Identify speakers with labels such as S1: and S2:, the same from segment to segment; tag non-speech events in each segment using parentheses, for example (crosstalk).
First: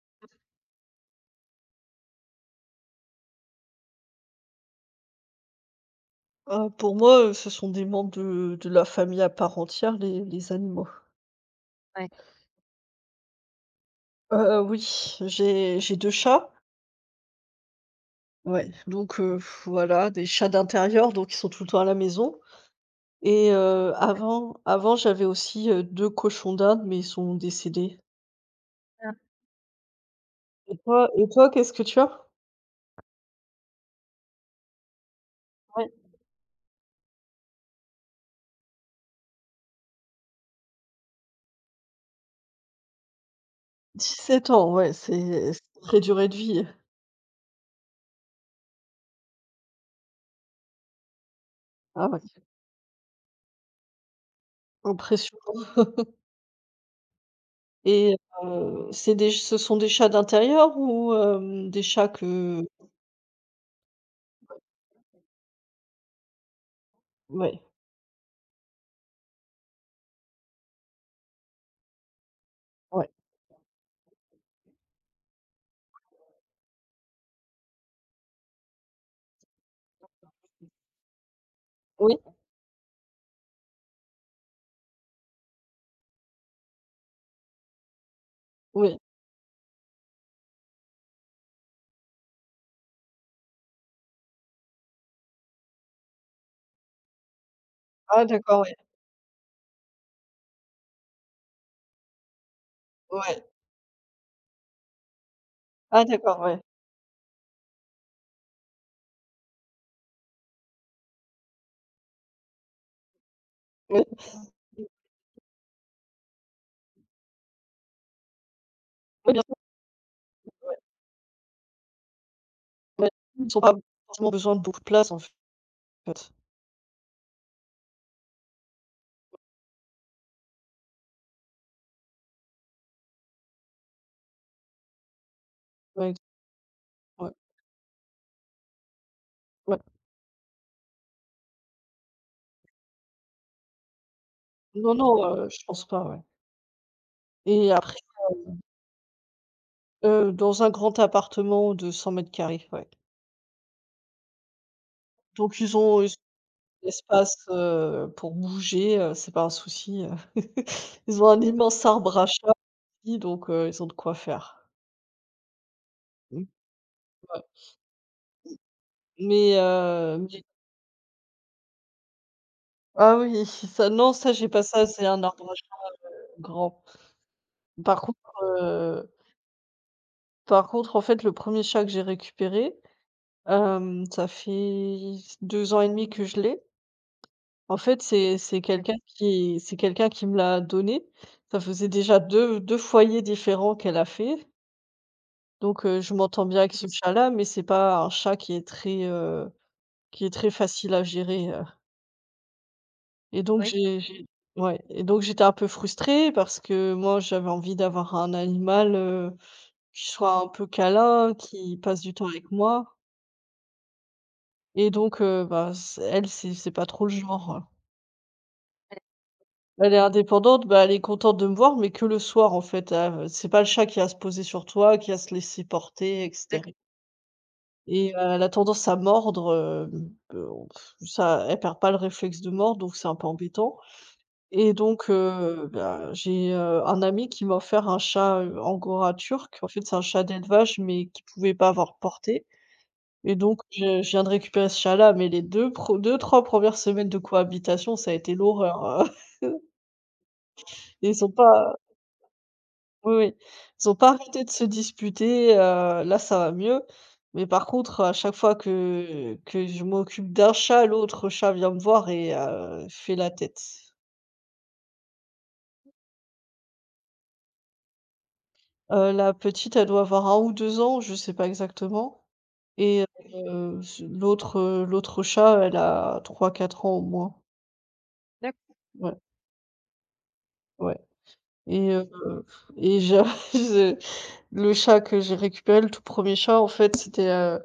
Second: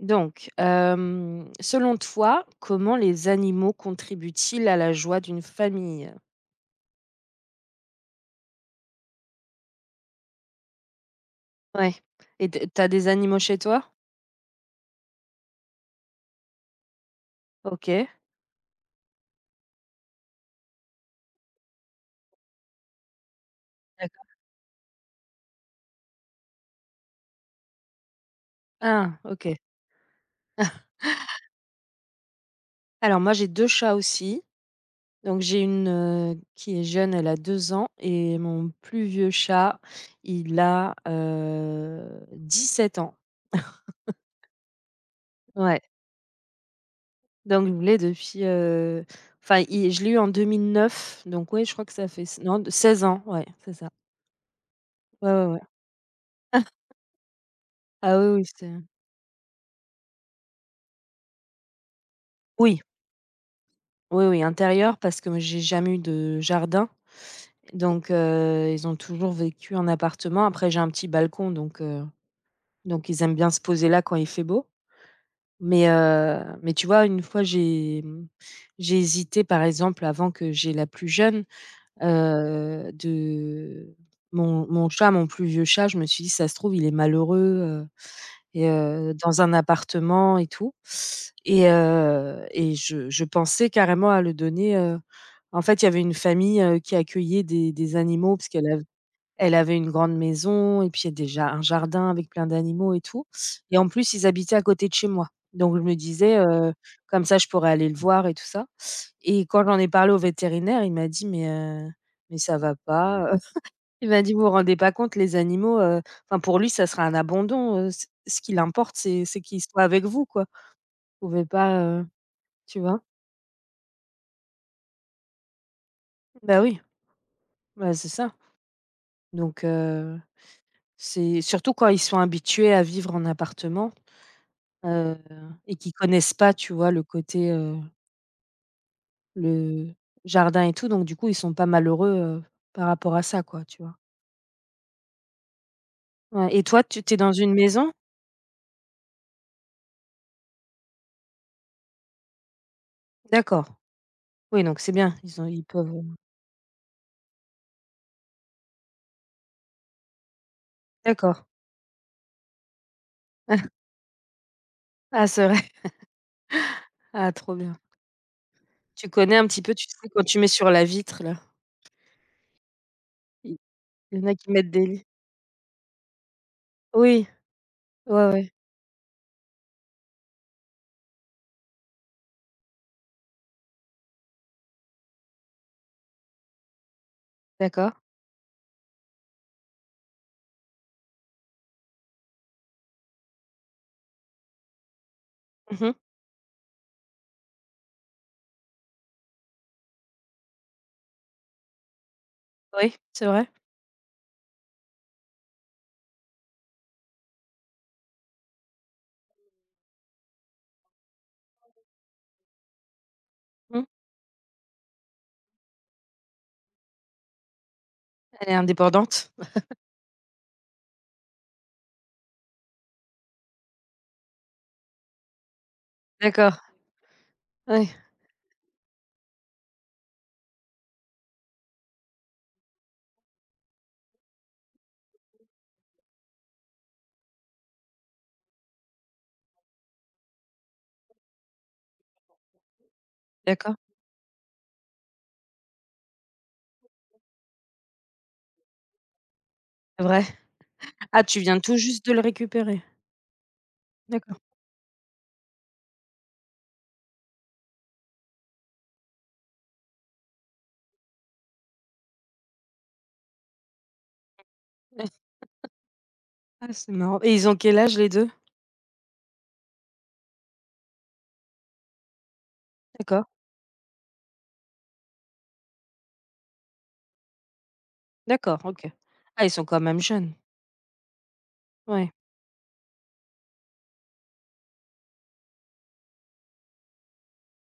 S1: Donc, selon toi, comment les animaux contribuent-ils à la joie d'une famille?
S2: Pour moi, ce sont des membres de la famille à part entière, les animaux.
S1: Ouais et tu des animaux chez toi?
S2: Oui, j'ai 2 chats,
S1: OK,
S2: ouais, donc voilà, des chats d'intérieur, donc ils sont tout le temps à la maison et Ouais.
S1: d'accord.
S2: Avant, j'avais aussi, 2 cochons d'Inde, mais ils sont décédés. Ah.
S1: Ah, OK.
S2: Et toi, qu'est-ce que tu as?
S1: Alors moi, j'ai 2 chats aussi. Donc j'ai une,
S2: Ouais.
S1: qui est jeune, elle a 2 ans et mon plus vieux chat, il a 17 ans.
S2: 7 ans, ouais, c'est
S1: Ouais,
S2: très durée de vie.
S1: donc je l'ai depuis, enfin i je l'ai eu en 2009. Donc ouais, je crois que
S2: Ah
S1: ça
S2: ouais,
S1: fait s non, 16 ans, ouais, c'est ça. Ouais, ouais, ouais.
S2: impressionnant. Et
S1: Ah oui, oui, c'est.
S2: c'est des ce sont des chats d'intérieur ou des chats que...
S1: Oui, oui, oui, intérieur parce que moi, j'ai jamais eu de jardin.
S2: ouais,
S1: Donc ils ont toujours vécu en appartement. Après j'ai un petit balcon donc
S2: ouais.
S1: ils aiment bien se poser là quand il fait beau. Mais tu vois, une fois j'ai hésité par exemple avant que j'ai la plus jeune,
S2: Oui.
S1: de mon chat, mon plus vieux chat, je me suis dit: «Ça se trouve il est malheureux, heu et
S2: Oui.
S1: dans un appartement et tout» et je pensais carrément à le donner. En fait, il y avait une famille, qui accueillait des
S2: Ah,
S1: animaux parce
S2: d'accord,
S1: qu'
S2: ouais.
S1: elle avait une grande maison et puis il y a déjà un jardin avec plein d'animaux et tout
S2: Ouais.
S1: et en plus, ils habitaient à côté de chez moi. Donc je me
S2: Ah,
S1: disais:
S2: d'accord, ouais.
S1: «Comme ça, je pourrais aller le voir et tout ça» et quand j'en ai parlé au vétérinaire, il m'a dit: «Mais ça va pas», (laughs)
S2: Oui.
S1: il m'a dit: «Vous vous rendez pas compte, les animaux» enfin pour lui, ça sera un abandon, ce qui l'importe, c'est
S2: Oui,
S1: c'est
S2: bien sûr,
S1: qu'ils soient avec vous, quoi. Vous pouvez pas, tu vois?
S2: ouais. Ils ont pas forcément besoin de beaucoup de place, en fait.
S1: Bah oui, bah, c'est ça. Donc. C'est surtout quand ils sont habitués à vivre en appartement, heu et qu'ils
S2: Ouais,
S1: connaissent pas, tu vois, le
S2: ouais,
S1: côté,
S2: ouais.
S1: le jardin et tout, donc du coup, ils sont pas malheureux, heu, par rapport à ça, quoi, tu vois?
S2: Non, non, je pense pas, ouais.
S1: Ouais et toi, tu t'es dans une
S2: Et
S1: maison?
S2: après, dans un grand appartement de 100 mètres carrés, ouais.
S1: D'accord. Oui, donc c'est bien, ils ont
S2: Donc
S1: ils
S2: ils
S1: peuvent.
S2: ont ils ont de l'espace, pour bouger, c'est pas un souci. (laughs) Ils ont un
S1: D'accord.
S2: immense arbre à chat, donc ils ont
S1: (laughs)
S2: de quoi faire.
S1: Ah, c'est vrai.
S2: Mmh,
S1: (laughs) Ah,
S2: ouais.
S1: trop bien. Tu connais un
S2: Mais
S1: petit peu, tu sais, quand tu mets sur la vitre, là,
S2: ah oui,
S1: il
S2: ça non,
S1: il y en
S2: ça
S1: a
S2: j'ai
S1: qui
S2: pas
S1: mettent
S2: ça,
S1: des lits.
S2: c'est un arbre à chat grand.
S1: Oui,
S2: Par contre,
S1: ouais, ouais,
S2: en fait, le premier chat que j'ai récupéré, ça fait 2 ans et demi que je l'ai. En
S1: d'accord.
S2: fait, c'est quelqu'un qui me l'a donné. Ça faisait déjà deux foyers différents qu'elle a fait. Donc,
S1: Mmh.
S2: je m'entends bien avec ce chat-là, mais c'est pas un chat qui est très facile à gérer
S1: Oui, c'est
S2: et
S1: vrai.
S2: donc... Oui. J'ai ouais. Et donc j'étais un peu frustrée parce que moi, j'avais envie d'avoir un animal, qui soit un peu câlin, qui passe du temps avec moi.
S1: Mmh.
S2: Et donc, bah, c elle, c'est pas trop le genre.
S1: Elle est indépendante.
S2: Elle est indépendante, bah, elle est contente de me voir, mais que le soir, en fait. C'est pas le chat qui va se poser sur toi, qui va se laisser porter, et cetera.
S1: D'accord.
S2: D'accord.
S1: Oui,
S2: Et elle a tendance à mordre. Ça, elle perd pas le réflexe de mordre, donc c'est un peu embêtant. Et donc, bah, j'ai, un ami qui m'a offert un chat, angora turc. En fait, c'est un chat d'élevage, mais qu'il pouvait pas avoir porté. Et donc
S1: d'accord.
S2: je viens de récupérer ce chat-là, mais les 2, pre 2-3 premières semaines de cohabitation, ça a été l'horreur, hein. (laughs)
S1: C'est vrai. Ah,
S2: Ils ont
S1: tu viens
S2: pas
S1: tout juste de le récupérer?
S2: Oui, oui, ils ont pas
S1: D'accord.
S2: arrêté de se disputer, là ça va mieux. Mais par contre, à chaque fois que je m'occupe d'un chat, l'autre chat vient me voir et fait la tête.
S1: Ouais. Ah, c'est marrant et ils ont quel âge les deux?
S2: La petite, elle doit avoir 1 ou 2 ans, je sais pas exactement. Et
S1: D'accord,
S2: heu, l'autre, l'autre chat, elle a 3, 4 ans au moins.
S1: d'accord,
S2: D'accord.
S1: OK.
S2: Ouais,
S1: Ah, ils sont quand même jeunes.
S2: ouais. Et heu
S1: Ouais,
S2: et j'a je (laughs) le chat que j'ai récupéré, le tout premier chat, en fait, c'était, heu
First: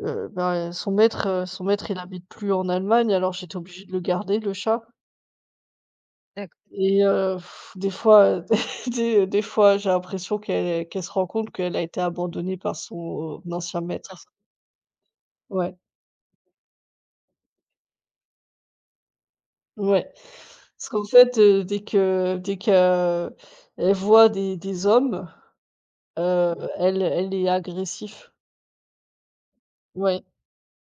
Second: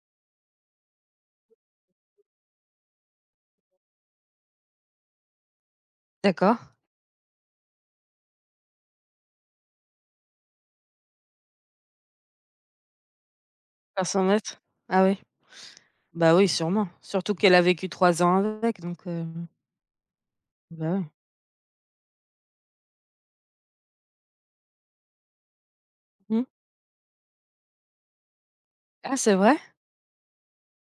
S2: heu, ben, son maître, il habite plus en Allemagne, alors j'étais obligée de le garder, le chat. D'acc...
S1: d'accord.
S2: et des fois, (laughs) des fois, j'ai l'impression qu'elle se rend compte qu'elle a été abandonnée par son ancien
S1: cinq
S2: maître.
S1: cents
S2: Son
S1: mètres, Ah oui.
S2: Ouais,
S1: Bah oui, sûrement. Surtout qu'elle a vécu 3 ans avec donc
S2: ouais. Parce
S1: bah,
S2: qu'en
S1: ouais.
S2: fait, dès qu'elle voit des hommes,
S1: Mmh.
S2: Mmh. Elle est agressive.
S1: Ah, c'est vrai?
S2: Ouais.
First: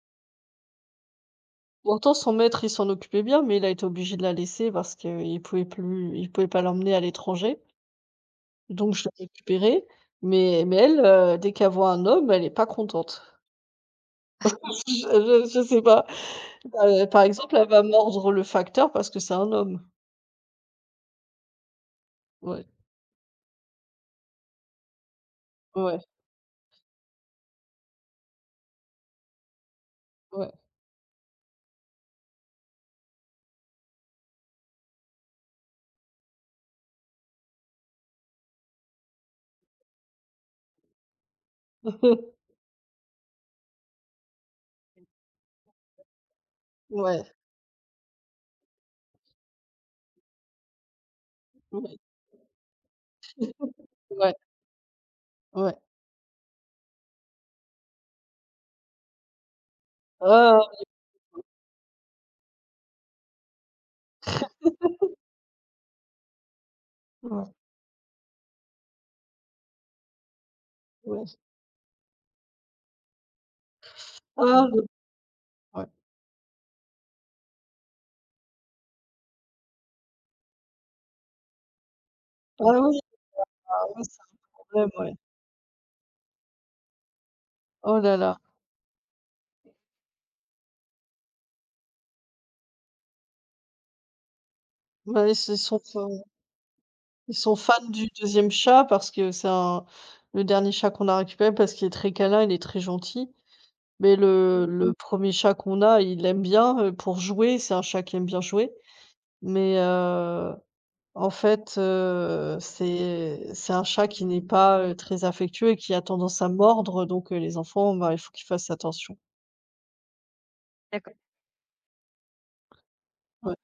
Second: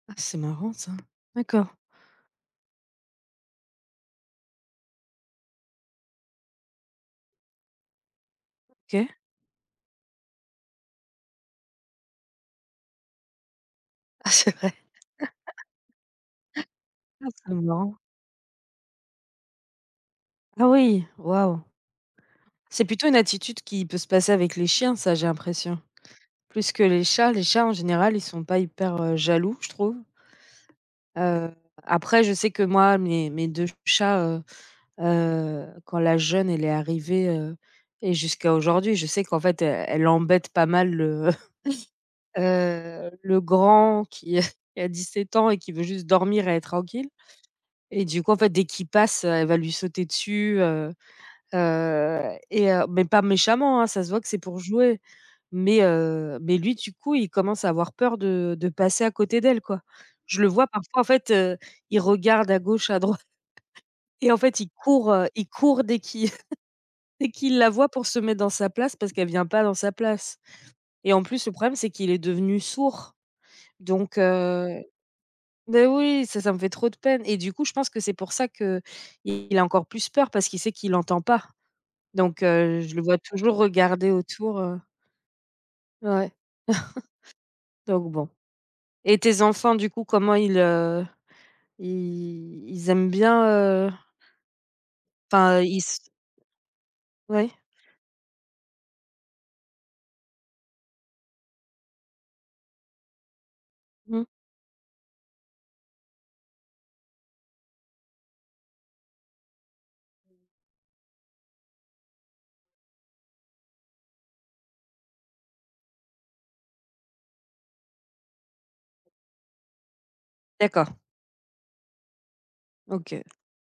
S1: Ah, c'est marrant ça. D'accord,
S2: Pourtant, son maître, il s'en occupait bien, mais il a été obligé de la laisser parce qu'il pouvait plus il pouvait pas l'emmener à l'étranger. Donc je
S1: OK.
S2: l'ai récupérée, mais elle, dès qu'elle voit un homme, elle est pas contente.
S1: Ah, c'est vrai.
S2: (laughs) Je sais pas. Par
S1: Ah, c'est
S2: exemple, elle va
S1: marrant.
S2: mordre le facteur parce que c'est un homme.
S1: Ah oui, waouh.
S2: Ouais,
S1: C'est plutôt une attitude qui peut se passer avec les chiens ça, j'ai l'impression.
S2: ouais,
S1: Plus que les chats. Les chats en général, ils sont pas hyper, jaloux, je trouve.
S2: ouais.
S1: Heu, après je sais que moi mes 2 chats, quand la jeune elle est arrivée, et jusqu'à aujourd'hui, je sais qu'en fait, elle embête pas mal le, (laughs)
S2: (laughs)
S1: le grand qui (laughs) qui a 17 ans et qui veut juste dormir et être tranquille
S2: Ouais,
S1: et du coup, en fait, dès qu'il passe, elle va lui sauter dessus, heu
S2: ouais,
S1: heu et heu, mais pas méchamment, hein, ça se voit que
S2: ouais,
S1: c'est pour jouer.
S2: ouais.
S1: Mais lui du coup, il commence à avoir peur de passer à côté d'elle, quoi. Je le vois
S2: Ah!
S1: parfois en fait, il regarde à gauche, à droite. Et en fait, il court dès qu'il (laughs) dès
S2: Ouais,
S1: qu'il la voit pour se mettre dans sa place parce qu'elle vient pas dans sa place et en
S2: ouais.
S1: plus, le problème, c'est qu'il est devenu sourd donc,
S2: Ah!
S1: beh,
S2: Ouais.
S1: oui, ça ça me fait trop de peine et du coup, je pense que c'est pour ça qu'il a encore plus peur parce qu'il sait qu'il entend pas donc
S2: Ah
S1: je
S2: oui,
S1: le vois toujours
S2: ah oui,
S1: regarder
S2: c'est un
S1: autour.
S2: problème, ouais.
S1: Ouais. (laughs)
S2: Oh
S1: Donc
S2: là
S1: bon
S2: là.
S1: et tes enfants, du coup, comment ils, ils aiment bien,
S2: Bah, c'est
S1: enfin, ils
S2: son
S1: s
S2: Ils
S1: ouais?
S2: sont fans du deuxième chat parce que c'est un le dernier chat qu'on a récupéré parce qu'il est très câlin, il est très gentil. Mais
S1: Mmh.
S2: le 1er chat qu'on a, il aime bien, pour jouer, c'est un chat qui aime bien jouer. Mais, en fait, c'est un chat qui n'est pas, très affectueux et qui a tendance à mordre, donc, les enfants, bah, il faut qu'ils fassent attention.
S1: D'accord,
S2: D'accord.
S1: OK.
S2: Ouais,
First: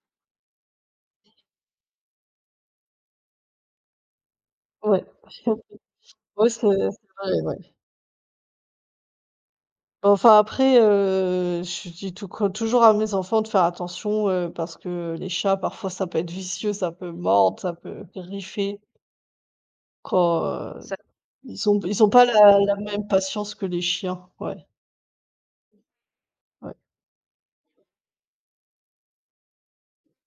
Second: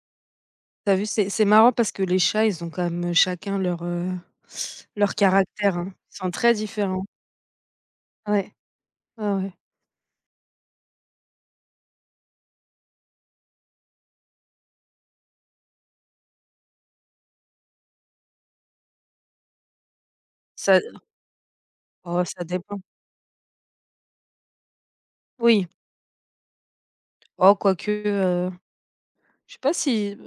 S1: T'as vu, c'est marrant parce que les chats, ils ont quand même, chacun leur,
S2: ouais.
S1: leur caractère,
S2: (laughs)
S1: hein. Ils sont
S2: Ouais,
S1: très
S2: c'est
S1: différents.
S2: c'est vrai, ouais.
S1: Ouais, ouais, ouais.
S2: Bah, enfin après, je dis toujours à mes enfants de faire attention, parce que les chats parfois ça peut être vicieux, ça peut mordre, ça peut griffer quand,
S1: Ça
S2: Ça ils ont pas
S1: Oh, ça
S2: la
S1: dépend.
S2: même patience que les chiens, ouais,
S1: Oui,
S2: ouais.
S1: oh, quoique, je sais pas si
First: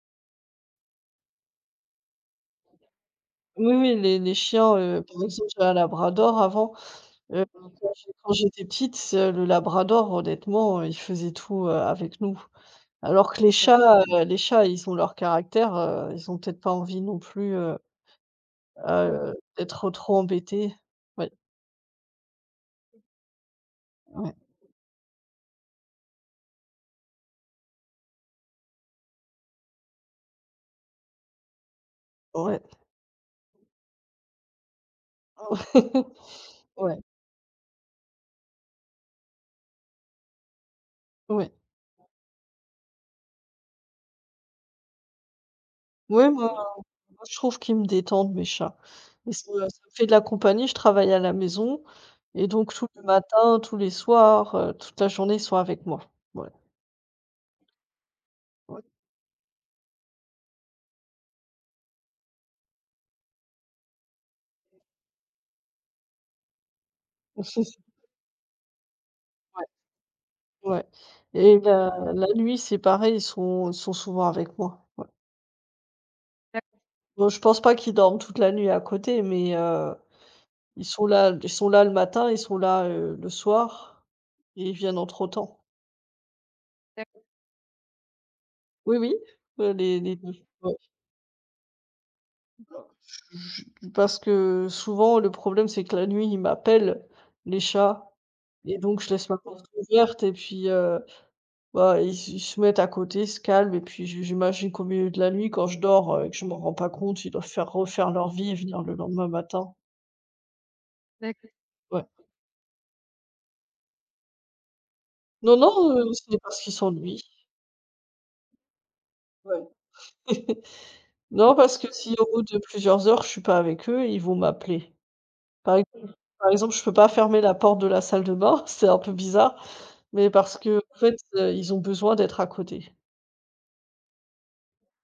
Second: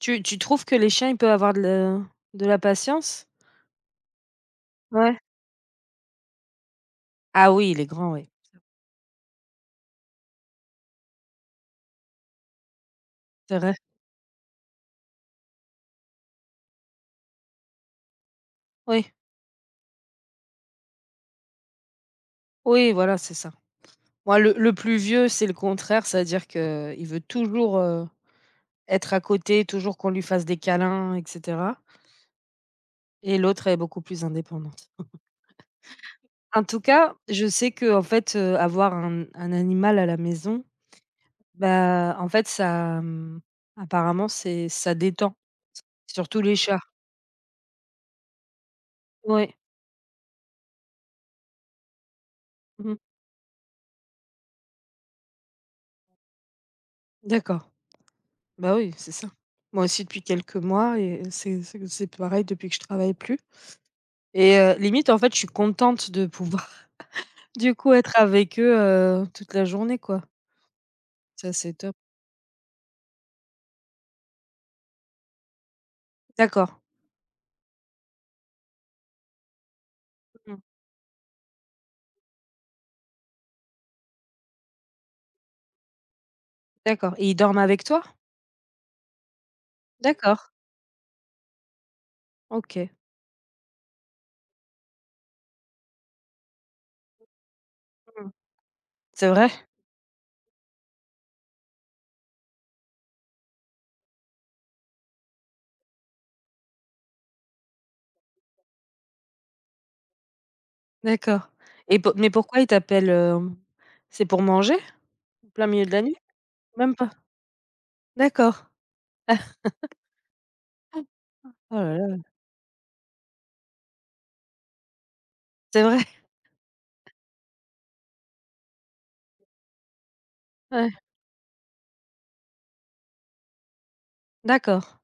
S1: tu trouves que les chiens, ils peuvent avoir de la patience?
S2: Oui, oui, les chiens,
S1: Ouais?
S2: par exemple, j'avais un labrador avant, heu,
S1: Ah oui, il est grand, oui.
S2: quand j'étais petite, le labrador, honnêtement, il faisait tout, avec nous. Alors que
S1: C'est vrai.
S2: les chats, ils ont leur caractère, ils ont peut-être pas envie non plus,
S1: Oui,
S2: d'être trop trop embêtée. Ouais.
S1: oui, voilà, c'est ça.
S2: Ouais.
S1: Moi, le plus vieux, c'est le contraire, c'est-à-dire que il veut toujours, être à côté, toujours qu'on lui fasse des câlins et cetera
S2: Ouais.
S1: et l'autre est beaucoup plus indépendante.
S2: (laughs)
S1: En tout
S2: Ouais.
S1: cas, je sais que en fait, avoir un animal à la maison,
S2: Ouais.
S1: bah, en fait, ça, apparemment, c'est ça détend.
S2: Ouais,
S1: Surtout les
S2: moi
S1: chats.
S2: moi je trouve qu'ils me détendent, mes chats. Et ça
S1: Ouais.
S2: ça me fait de la compagnie, je travaille à la maison et donc tous
S1: Mmh.
S2: les matins, tous les soirs, toute la journée, ils sont avec moi. Ouais.
S1: D'accord. Bah,
S2: Ouais.
S1: oui, c'est ça. Moi aussi depuis quelques mois et c'est pareil depuis que je travaille plus et limite, en fait, je suis contente de pouvoir, (laughs) du
S2: (laughs)
S1: coup, être avec eux, toute
S2: Ouais,
S1: la journée, quoi.
S2: ouais.
S1: Ça,
S2: Et
S1: c'est
S2: la
S1: top.
S2: la nuit, c'est pareil, ils sont souvent avec moi. Ouais. D'acc...
S1: D'accord.
S2: Bon, je pense pas qu'ils dorment toute la nuit à côté, mais
S1: Mmh.
S2: ils sont là le matin, ils sont là, le soir, et ils viennent entre-temps.
S1: D'accord
S2: D'acc...
S1: et ils dorment avec toi?
S2: oui, oui, les 2,
S1: D'accord.
S2: ouais.
S1: OK.
S2: J j Parce que souvent le problème, c'est que la nuit, ils m'appellent, les chats.
S1: Mmh.
S2: Et donc je laisse
S1: C'est
S2: ma
S1: vrai?
S2: porte ouverte et puis, bah, ils se mettent à côté, se calment. Et puis je j'imagine qu'au milieu de la nuit, quand je dors, et que je ne m'en rends pas compte, ils doivent faire refaire leur vie et venir le lendemain matin. D'acc...
S1: D'accord et
S2: Ouais.
S1: pour mais pourquoi il t'appelle, hem? C'est pour manger? En
S2: Non,
S1: plein
S2: non,
S1: milieu de la nuit?
S2: c'est parce qu'ils
S1: Même pas?
S2: s'ennuient.
S1: D'accord. Ah.
S2: Ouais. (laughs)
S1: Oh
S2: Non, parce que
S1: là
S2: si
S1: là,
S2: au bout de plusieurs heures, je suis pas avec eux, ils vont m'appeler. Par
S1: c'est vrai?
S2: exemple Par exemple, je peux pas fermer la porte de la salle de bain, (laughs) c'est un peu bizarre, mais parce que
S1: Ouais,
S2: en fait, ils ont besoin d'être à côté.
S1: d'accord.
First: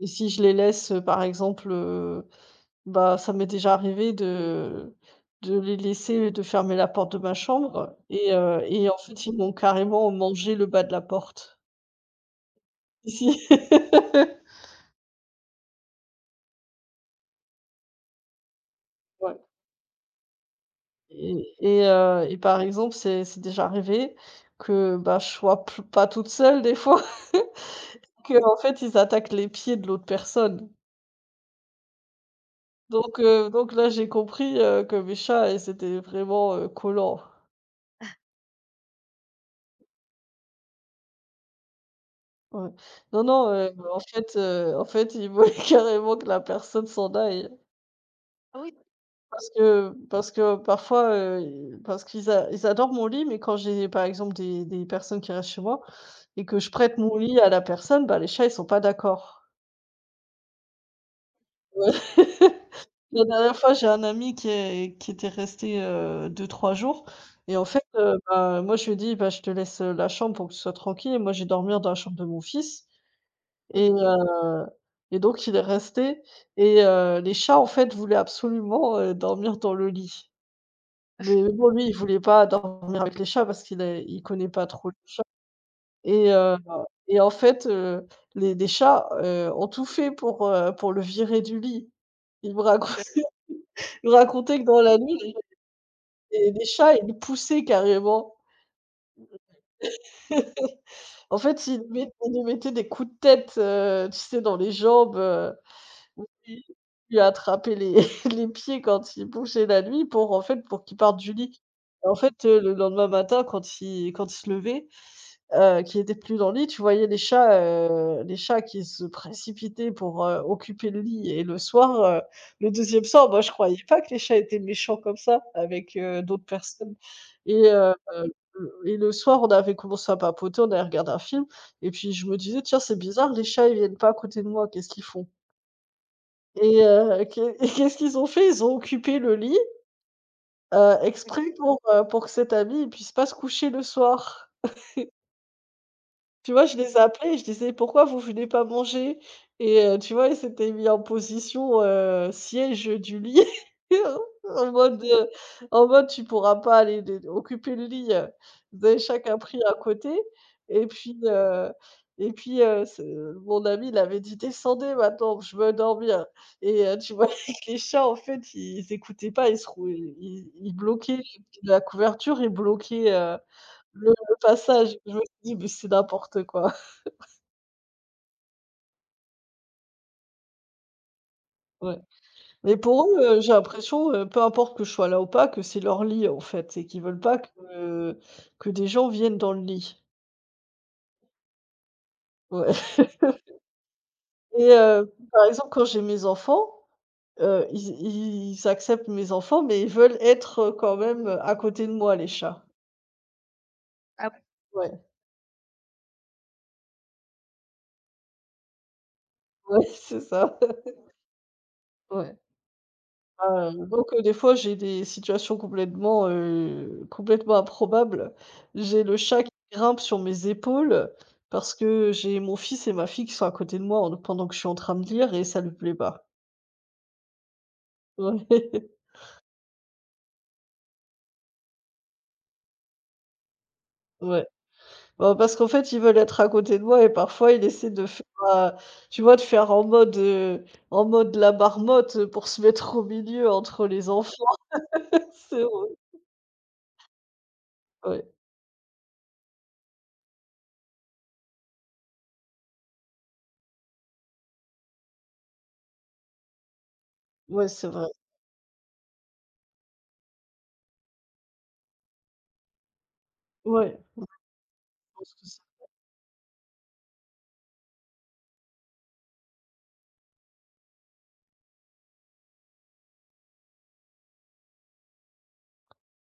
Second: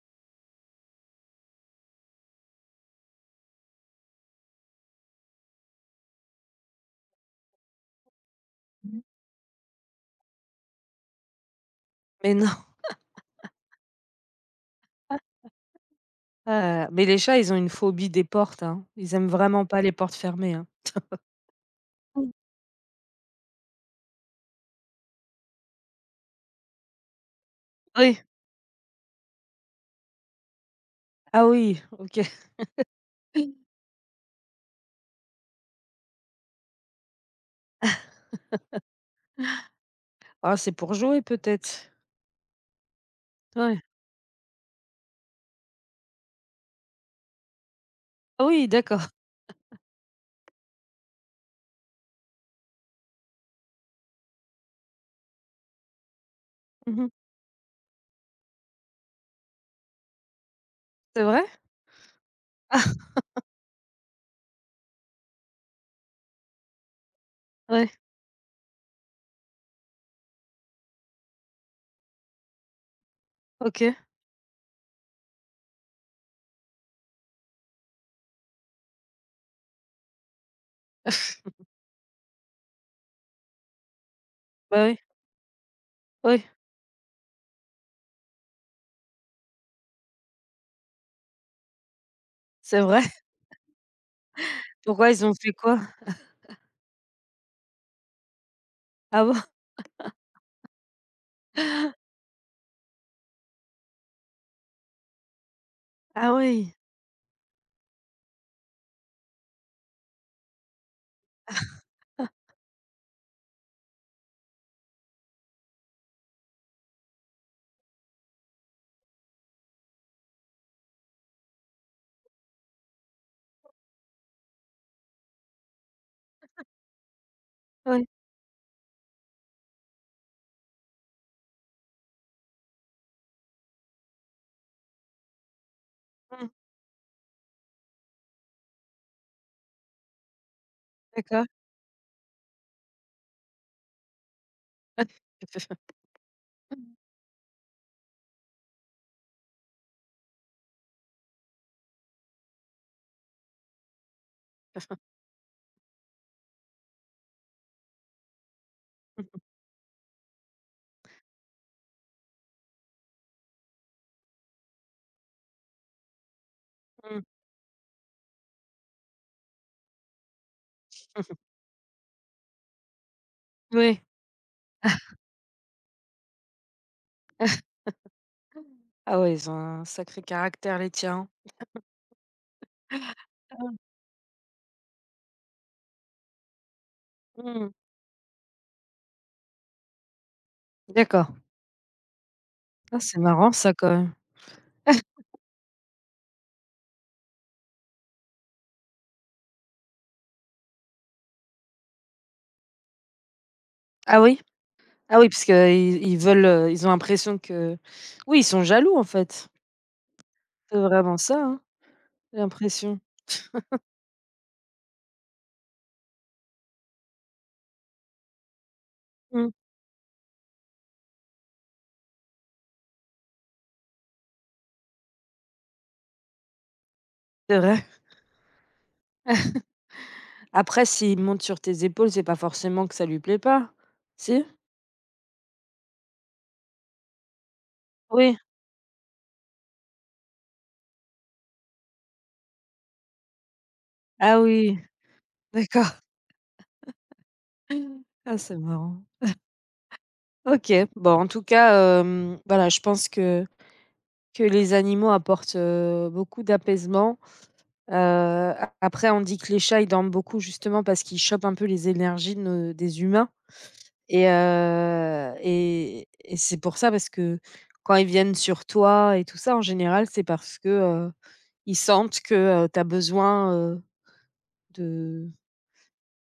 S2: Et si je les laisse, bah, ça m'est déjà arrivé de les laisser de fermer la porte de ma chambre. Et en
S1: Mhm.
S2: fait, ils m'ont carrément mangé le bas de la porte.
S1: Mais non,
S2: Si. (laughs)
S1: ah, mais les chats, ils ont une phobie des portes, hein. Ils aiment
S2: Ouais.
S1: vraiment pas les portes fermées, hein.
S2: et et heu
S1: Mm.
S2: et par exemple, c'est déjà arrivé que, bah, je sois p pas toute seule des fois,
S1: Oui.
S2: (laughs) que en fait, ils attaquent les pieds de l'autre personne.
S1: Ah oui, OK.
S2: Donc donc là, j'ai compris, que mes chats, ils étaient vraiment, collants.
S1: Ah, c'est pour jouer peut-être?
S2: Ouais. Non, non,
S1: Ouais.
S2: en fait, ils voulaient (laughs) carrément que la personne s'en aille.
S1: Ah
S2: Ah
S1: oui,
S2: oui.
S1: d'accord.
S2: Parce que parfois, i parce qu'ils a ils adorent mon lit, mais quand j'ai, par exemple, des personnes qui restent chez moi et que je prête
S1: Mmh.
S2: mon lit à la personne, bah, les chats, ils sont pas d'accord.
S1: C'est vrai?
S2: Ouais. (laughs) La dernière fois, j'ai un ami qui était resté, 2-3 jours. Et en fait,
S1: Ouais,
S2: bah, moi je lui ai dit: «Bah, je te laisse, la chambre pour que tu sois tranquille et moi j'ai vais dormir dans la chambre de mon fils». Et
S1: OK.
S2: donc il est resté. Et les chats, en fait, voulaient absolument, dormir dans le lit.
S1: (laughs)
S2: Mais bon, lui, il voulait pas dormir avec les chats parce qu'il connaît pas
S1: Bah,
S2: trop les
S1: oui,
S2: chats. Et
S1: oui,
S2: en fait, les chats, ont tout fait pour le virer du lit. Il me
S1: c'est
S2: raconte
S1: vrai.
S2: (laughs) Il me racontait que
S1: (laughs)
S2: dans la
S1: Pourquoi, ils ont
S2: nuit...
S1: fait quoi?
S2: Et les chats, ils le poussaient carrément.
S1: Ah bon?
S2: (laughs) En fait, ils nous mettaient des coups de tête, tu sais, dans les jambes,
S1: Ah
S2: ils
S1: oui,
S2: lui attrapaient les (laughs) les pieds quand il bougeait la nuit pour, en fait, pour qu'il parte du lit. Et en fait, le lendemain matin, quand il se levait, qui était plus dans le lit, tu voyais les chats qui se précipitaient pour, occuper le lit. Et le soir, le deuxième soir, moi je croyais pas que les chats étaient méchants comme ça avec, d'autres personnes. Et
S1: oui,
S2: le soir, on avait commencé à papoter, on avait regardé un film. Et puis je me disais: «Tiens, c'est bizarre, les chats, ils viennent pas à côté de moi, qu'est-ce qu'ils font?».
S1: mmh,
S2: Et qu'est (laughs) et qu'est-ce qu'ils ont fait? Ils ont occupé le lit,
S1: d'accord.
S2: exprès pour que cet ami, il puisse pas se coucher le soir.
S1: (laughs)
S2: Tu vois, je les appelais et je disais: «Pourquoi vous venez pas manger?». Et tu vois, ils s'étaient mis en position, siège du lit, (laughs) en mode, heu, en mode: «Tu pourras pas aller dé occuper le lit», ils avaient chacun
S1: Mmh.
S2: pris un côté. Et puis, ce mon ami, il avait dit: «Descendez maintenant, je veux dormir». Et tu voyais que (laughs) les chats, en fait, ils écoutaient pas, ils bloquaient la couverture, ils bloquaient,
S1: Oui.
S2: le passage. Je me suis dit: «Mais c'est n'importe quoi». (laughs)
S1: Ah ouais, ils ont un sacré caractère les tiens.
S2: Ouais. Mais pour eux, j'ai
S1: Ah ouais.
S2: l'impression, peu importe que je sois là ou pas, que c'est leur lit en fait et qu'ils veulent pas
S1: Mmh.
S2: que des gens viennent dans le lit.
S1: D'accord.
S2: Ouais.
S1: Ah
S2: (laughs)
S1: c'est marrant ça quand même.
S2: Et par exemple, quand j'ai mes enfants, ils acceptent mes enfants, mais ils veulent être, quand même, à côté de moi, les chats.
S1: Ah
S2: Ah
S1: oui?
S2: ouais?
S1: Ah oui parce que ils veulent, ils ont l'impression que oui, ils sont jaloux en fait.
S2: Ouais, (laughs) ouais, c'est ça.
S1: C'est
S2: (laughs)
S1: vraiment ça, hein,
S2: Ouais.
S1: j'ai l'impression.
S2: Ah, donc des fois, j'ai des situations complètement improbables. J'ai le chat qui
S1: Mmh.
S2: grimpe sur mes épaules parce que j'ai mon fils et ma fille qui sont à côté de moi en pendant que je suis en train de lire et ça lui plaît pas.
S1: C'est vrai.
S2: Ouais. (laughs)
S1: Après s'il monte sur tes épaules, c'est pas forcément que ça lui plaît pas? Si?
S2: Ouais. Bah, parce qu'en fait, ils veulent être à côté de moi et parfois ils essaient de faire,
S1: Oui?
S2: tu vois, de faire en mode, la marmotte, pour se mettre au milieu entre les
S1: Ah
S2: enfants.
S1: oui,
S2: (laughs) C'est vrai.
S1: d'accord.
S2: Ouais.
S1: Ah c'est marrant. OK. Bon en tout cas, voilà, je pense que les animaux apportent, beaucoup d'apaisement.
S2: Ouais, c'est vrai.
S1: Heu, après on dit que les chats, ils dorment beaucoup justement parce qu'ils chopent un peu les énergies de nos des humains
S2: Ouais.
S1: et c'est pour ça parce que quand ils viennent sur toi et tout ça, en général, c'est parce que, ils sentent que, tu as besoin, de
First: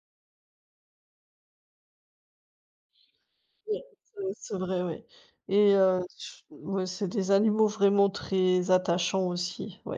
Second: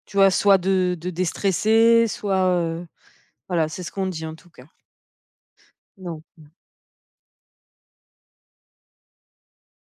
S1: tu vois, soit de déstresser, soit, voilà,
S2: Ouais,
S1: c'est ce qu'on dit
S2: c'est
S1: en tout
S2: c'est
S1: cas.
S2: vrai, oui. Et
S1: Non.
S2: ch ouais, c'est des animaux vraiment très attachants aussi, oui.